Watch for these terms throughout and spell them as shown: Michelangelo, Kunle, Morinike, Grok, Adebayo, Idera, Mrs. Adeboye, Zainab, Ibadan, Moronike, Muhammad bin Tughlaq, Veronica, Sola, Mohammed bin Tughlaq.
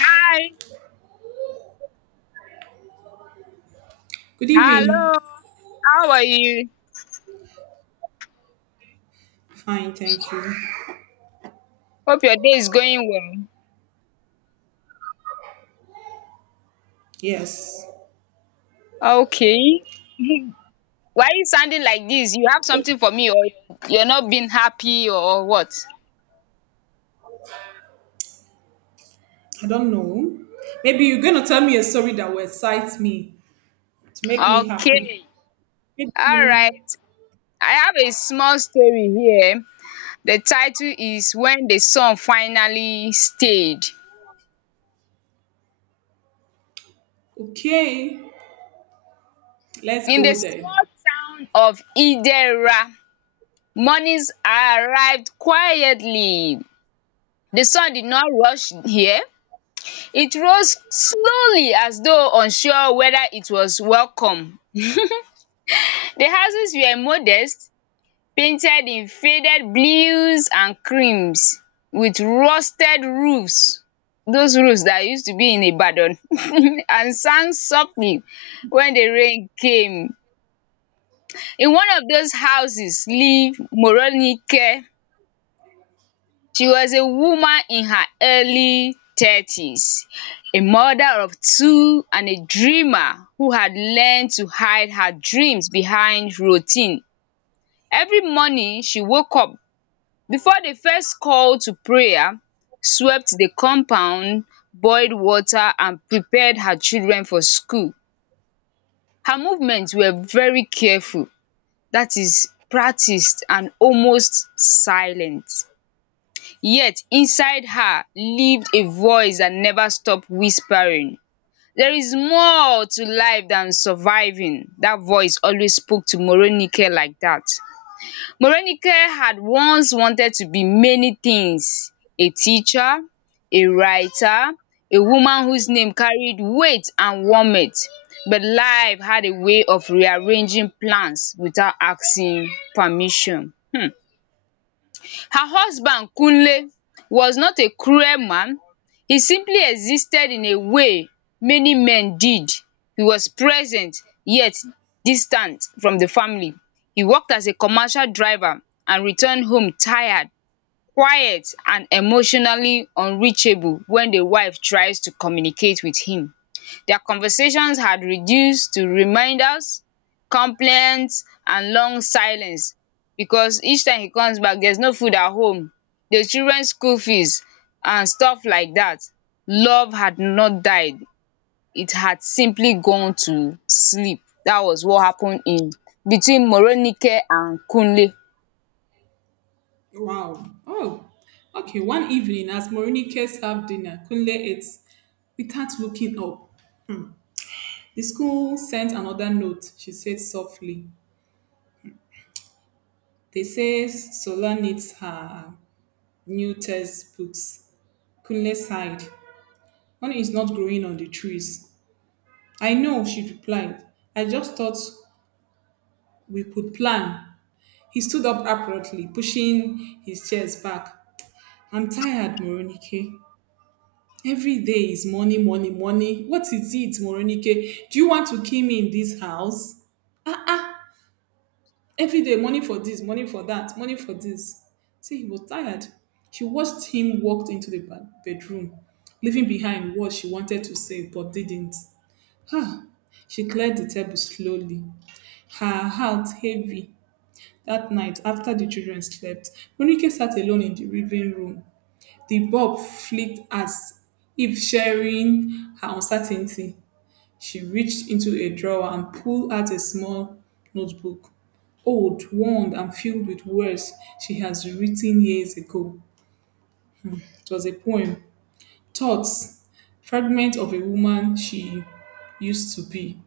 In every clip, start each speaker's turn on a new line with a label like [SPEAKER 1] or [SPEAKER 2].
[SPEAKER 1] Hi.
[SPEAKER 2] Good evening.
[SPEAKER 1] Hello. How are you?
[SPEAKER 2] Fine, thank you.
[SPEAKER 1] Hope your day is going
[SPEAKER 2] Yes,
[SPEAKER 1] well. Okay. Why are you sounding like this? You have something for me or you're not being happy or what?
[SPEAKER 2] I don't know. Maybe you're gonna tell me a story that will excite me to make me happy.
[SPEAKER 1] Okay. All
[SPEAKER 2] Maybe-
[SPEAKER 1] right. I have a small story here. The title is When the Sun Finally Stayed.
[SPEAKER 2] Okay, let's
[SPEAKER 1] In the
[SPEAKER 2] go there.
[SPEAKER 1] small town of Idera, mornings arrived quietly. The sun did not rush here. It rose slowly as though unsure whether it was welcome. The houses were modest, painted in faded blues and creams with rusted roofs, those roofs that used to be in Ibadan and sang softly when the rain came. In one of those houses lived Moronike. She was a woman in her early 30s, a mother of two and a dreamer who had learned to hide her dreams behind routine. Every morning she woke up before the first call to prayer, swept the compound, boiled water and prepared her children for school. Her movements were very careful, that is practiced and almost silent. Yet inside her lived a voice that never stopped whispering. There is more to life than surviving. That voice always spoke to Morenike like that. Morenike had once wanted to be many things: a teacher, a writer, a woman whose name carried weight and warmth. But life had a way of rearranging plans without asking permission. Hmm. Her husband Kunle was not a cruel man. He simply existed in a way many men did. He was present yet distant from the family. He worked as a commercial driver and returned home tired, quiet and emotionally unreachable when the wife tries to communicate with him. Their conversations had reduced to reminders, complaints, and long silence, because each time he comes back, there's no food at home, the children's school fees, and stuff like that. Love had not died, it had simply gone to sleep. That was what happened in between Moronike and Kunle.
[SPEAKER 2] Wow. Oh, okay. One evening, as Morinike served dinner, Kunle ate without looking up. The school sent another note, she said softly. They say Sola needs her new textbooks. Kunle sighed. Money is not growing on the trees. I know, she replied. I just thought we could plan. He stood up abruptly, pushing his chairs back. I'm tired, Moronike. Every day is money, money, money. What is it, Moronike? Do you want to kill me in this house? Ah, ah. Every day, money for this, money for that, money for this. See, he was tired. She watched him walk into the bedroom, leaving behind what she wanted to say but didn't. Ah, she cleared the table slowly, her heart heavy. That night, after the children slept, Ronike sat alone in the living room. The bulb flicked as if sharing her uncertainty. She reached into a drawer and pulled out a small notebook. Old, worn, and filled with words she has written years ago. It was a poem, thoughts, fragment of a woman she used to be.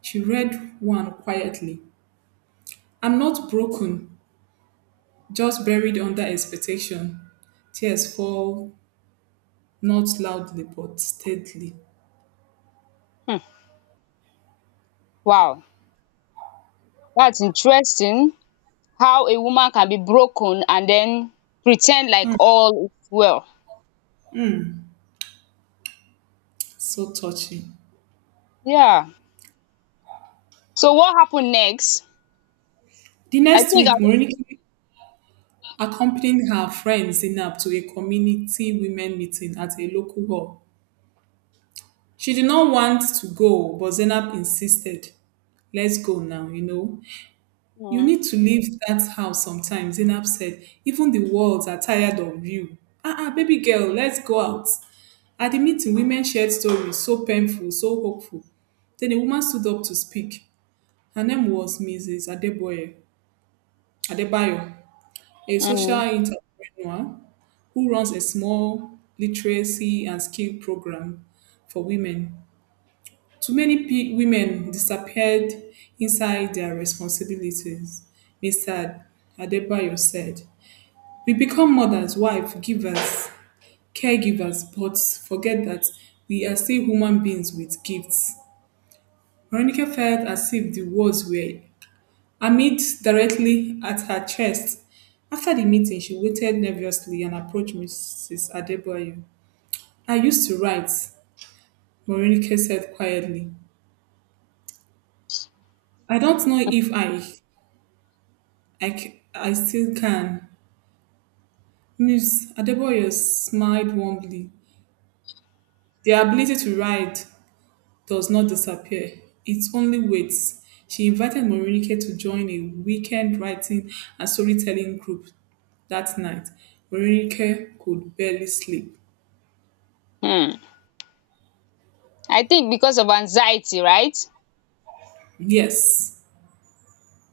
[SPEAKER 2] She read one quietly. I'm not broken. Just buried under expectation. Tears fall, not loudly but steadily.
[SPEAKER 1] Hmm, wow, that's interesting how a woman can be broken and then pretend like all is well.
[SPEAKER 2] So touching.
[SPEAKER 1] Yeah. So what happened next?
[SPEAKER 2] The
[SPEAKER 1] I
[SPEAKER 2] next
[SPEAKER 1] think I
[SPEAKER 2] week,
[SPEAKER 1] just
[SPEAKER 2] Moriniki accompanied her friend Zainab to a community women meeting at a local hall. She did not want to go, but Zainab insisted. Let's go now, you know. You
[SPEAKER 1] mm,
[SPEAKER 2] need to leave that house sometime, Zainab said. Even the walls are tired of you. Ah, ah, baby girl, let's go out. At the meeting, women shared stories so painful, so hopeful. Then a woman stood up to speak. Her name was Mrs. Adeboye, Adebayo, a social
[SPEAKER 1] mm,
[SPEAKER 2] entrepreneur who runs a small literacy and skill program for women. Too many women disappeared inside their responsibilities, Mr. Adebayo said. We become mothers, wives, givers, caregivers, but forget that we are still human beings with gifts. Veronica felt as if the words were aimed directly at her chest. After the meeting, she waited nervously and approached Mrs. Adebayo. I used to write, Veronica said quietly. I don't know if I still can. Miss Adebayo smiled warmly. The ability to write does not disappear, it only waits. She invited Morinike to join a weekend writing and storytelling group that night. Morinike could barely sleep.
[SPEAKER 1] mm. I think because of anxiety, right?
[SPEAKER 2] Yes.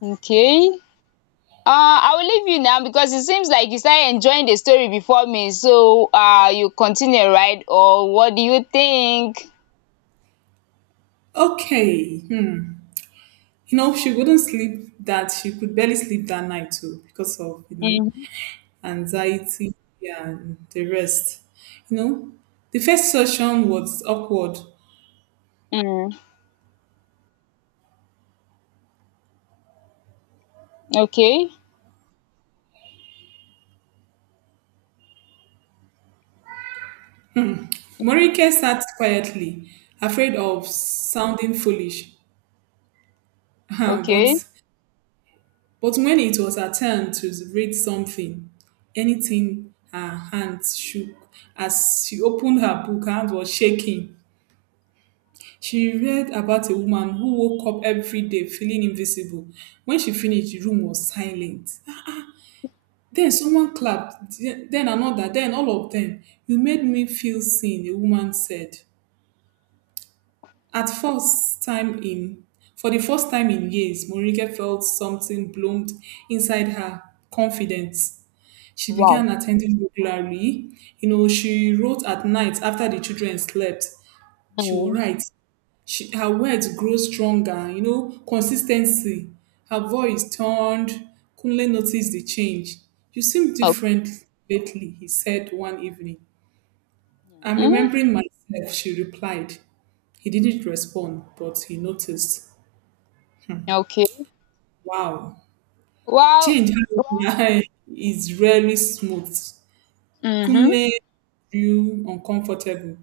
[SPEAKER 1] Okay. I will leave you now because it seems like you started enjoying the story before me. So you continue, right? Or what do you think?
[SPEAKER 2] Okay. Hmm. You know, she wouldn't sleep that she could barely sleep that night too because of,
[SPEAKER 1] Mm.
[SPEAKER 2] anxiety and the rest. You know, the first session was awkward.
[SPEAKER 1] Mm. Okay.
[SPEAKER 2] Morike sat quietly, afraid of sounding foolish. but
[SPEAKER 1] Okay.
[SPEAKER 2] But when it was her turn to read something, anything, her hands shook. As she opened her book, her hand was shaking. She read about a woman who woke up every day feeling invisible. When she finished, the room was silent. Then someone clapped, then another, then all of them. You made me feel seen, a woman said. At first time in For the first time in years, Morike felt something bloomed inside her confidence. She
[SPEAKER 1] Wow.
[SPEAKER 2] began attending regularly. You know, she wrote at night after the children slept. She will
[SPEAKER 1] Mm.
[SPEAKER 2] write. Her words grow stronger, you know, consistency. Her voice turned. Kunle noticed the change. You seem
[SPEAKER 1] Okay.
[SPEAKER 2] different lately, he said one evening. I'm
[SPEAKER 1] Mm.
[SPEAKER 2] remembering myself, she replied. He didn't respond, but he noticed.
[SPEAKER 1] Okay.
[SPEAKER 2] Wow.
[SPEAKER 1] Wow.
[SPEAKER 2] Change is rarely smooth.
[SPEAKER 1] Mm-hmm.
[SPEAKER 2] Kunle grew uncomfortable.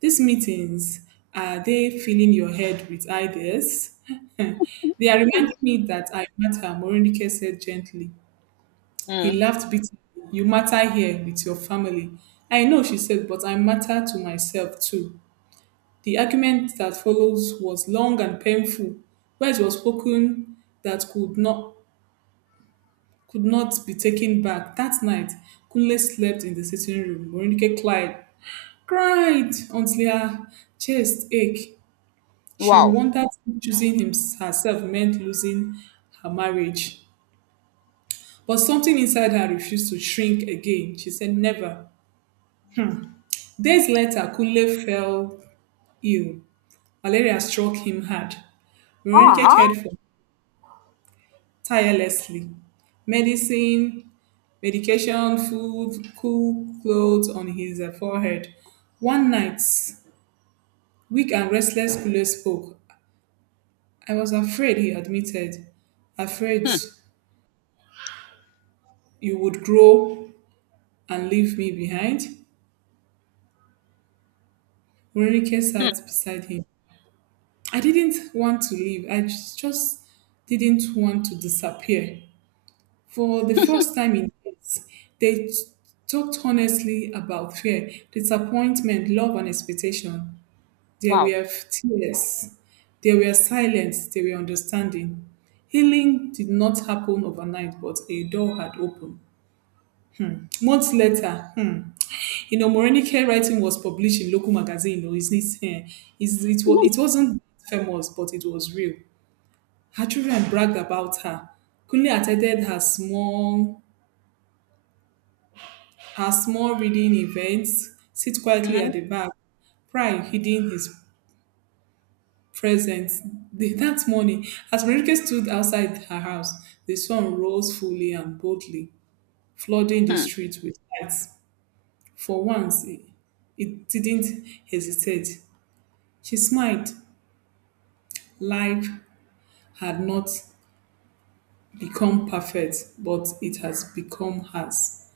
[SPEAKER 2] These meetings, are they filling your head with ideas? they are reminding me that I matter, Moronike said gently. He
[SPEAKER 1] Mm.
[SPEAKER 2] laughed bitterly. You matter here with your family. I know, she said, but I matter to myself too. The argument that follows was long and painful. Words were spoken that could not be taken back. That night, Kunle slept in the sitting room. Morinike climbed cried until her chest ached. She
[SPEAKER 1] Wow.
[SPEAKER 2] wondered if choosing him herself meant losing her marriage. But something inside her refused to shrink again. She said, never. Days later, Kule fell ill. Malaria struck him hard. Veronica
[SPEAKER 1] Uh-huh.
[SPEAKER 2] cared for him tirelessly. Medicine, medication, food, cool clothes on his forehead. One night, weak and restless, Kule spoke. I was afraid, he admitted. Afraid
[SPEAKER 1] Hmm.
[SPEAKER 2] you would grow and leave me behind. Veronica
[SPEAKER 1] Hmm.
[SPEAKER 2] sat beside him. I didn't want to leave. I just didn't want to disappear. For the first time in years, they talked honestly about fear, disappointment, love, and expectation. There
[SPEAKER 1] Wow.
[SPEAKER 2] were tears. There were silence. There were understanding. Healing did not happen overnight, but a door had opened. Months later, hmm, you know, Omoronique, writing was published in local magazine. Oh, it's, eh, it's, it, wa- it wasn't famous, but it was real. Her children bragged about her. Kunle attended her her small reading events, sit quietly
[SPEAKER 1] Mm-hmm.
[SPEAKER 2] at the back, pride hidden his presence. That morning, as Marike stood outside her house, the sun rose fully and boldly, flooding the
[SPEAKER 1] Hmm.
[SPEAKER 2] street with lights. For once, it didn't hesitate. She smiled. Life had not become perfect, but it has become hers.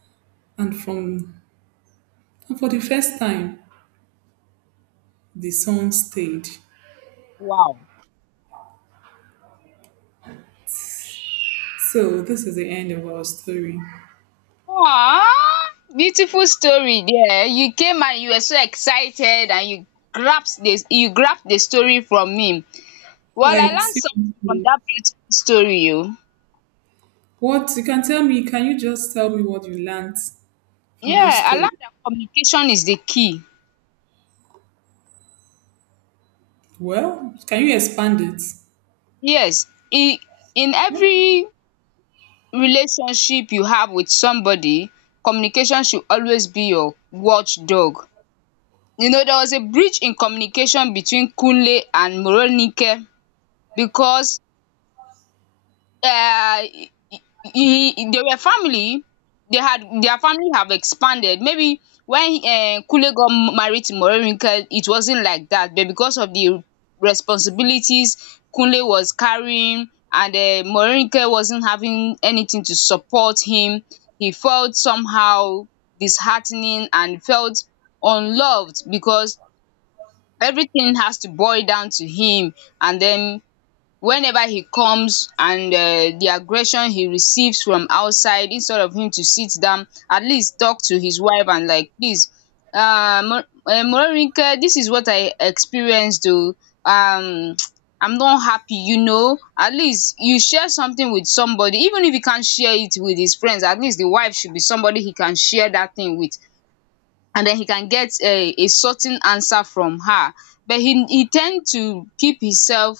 [SPEAKER 2] And from and for the first time, the sun stayed.
[SPEAKER 1] Wow.
[SPEAKER 2] So this is the end of our story.
[SPEAKER 1] Aw, beautiful story there. You came and you were so excited and you grasped this you grabbed the story from me. Well, I
[SPEAKER 2] Like
[SPEAKER 1] learned something from
[SPEAKER 2] seriously,
[SPEAKER 1] that beautiful story. You —
[SPEAKER 2] what you can tell me? Can you just tell me what you learned from
[SPEAKER 1] yeah,
[SPEAKER 2] this
[SPEAKER 1] I
[SPEAKER 2] story?
[SPEAKER 1] learned that communication is the key.
[SPEAKER 2] Well, can you expand it?
[SPEAKER 1] Yes, in in every relationship you have with somebody, communication should always be your watchdog. You know, there was a breach in communication between Kunle and Moronike because uh, they were family. They had their family have expanded. Maybe when Kule got married to Morinka, it wasn't like that. But because of the responsibilities Kunle was carrying, and Morinka wasn't having anything to support him, he felt somehow disheartening and felt unloved because everything has to boil down to him. And then whenever he comes and the aggression he receives from outside, instead of him to sit down at least talk to his wife and like, please Moronike, this is what I experienced, though um I'm not happy, you know, at least you share something with somebody. Even if you can't share it with his friends, at least the wife should be somebody he can share that thing with, and then he can get a certain answer from her. But he tend to keep himself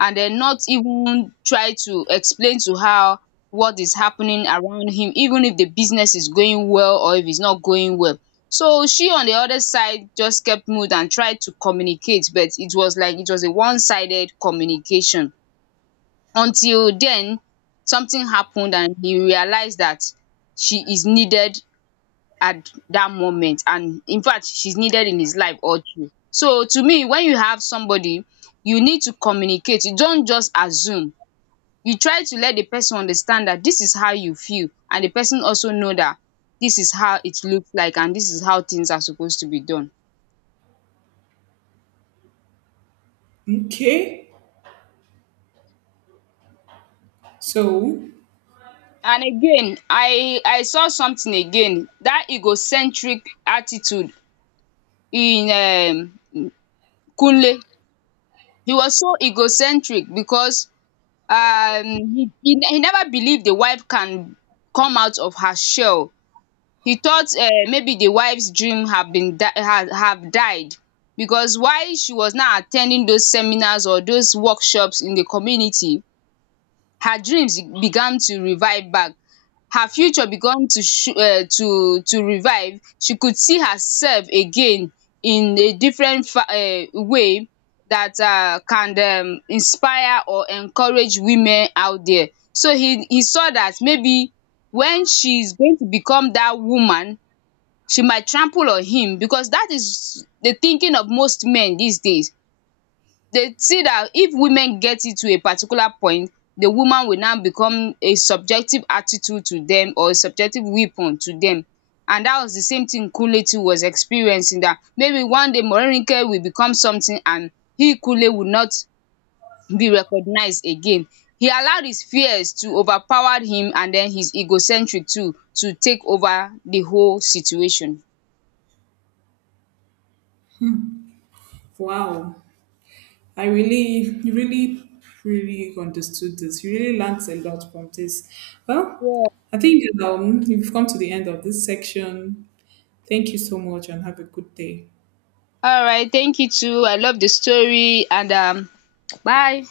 [SPEAKER 1] and then not even try to explain to her what is happening around him, even if the business is going well or if it's not going well. So she on the other side just kept mute and tried to communicate, but it was like it was a one-sided communication. Until then, something happened and he realized that she is needed at that moment, and in fact she's needed in his life or two. So to me, when you have somebody, you need to communicate. You don't just assume. You try to let the person understand that this is how you feel, and the person also know that this is how it looks like and this is how things are supposed to be done.
[SPEAKER 2] Okay. So
[SPEAKER 1] And again, I saw something again, that egocentric attitude in Kunle. He was so egocentric because um he never believed the wife can come out of her shell. He thought maybe the wife's dream have been die have died, because while she was now at ten ding those seminars or those workshops in the community, her dreams began to revive back. Her future began to to revive. She could see herself again in a different way that can inspire or encourage women out there. So he saw that maybe when she's going to become that woman, she might trample on him, because that is the thinking of most men these days. They see that if women get it to a particular point, the woman will now become a subjective attitude to them or a subjective weapon to them. And that was the same thing Kunle was experiencing, that maybe one day Morenike will become something and he, Kule, will not be recognized again. He allowed his fears to overpower him, and then his egocentric too to take over the whole situation.
[SPEAKER 2] wow. I really, really, really understood this. You really learned a lot from this. Well,
[SPEAKER 1] Yeah.
[SPEAKER 2] I think we've come to the end of this section. Thank you so much and have a good day.
[SPEAKER 1] All right. Thank you too. I love the story, and bye.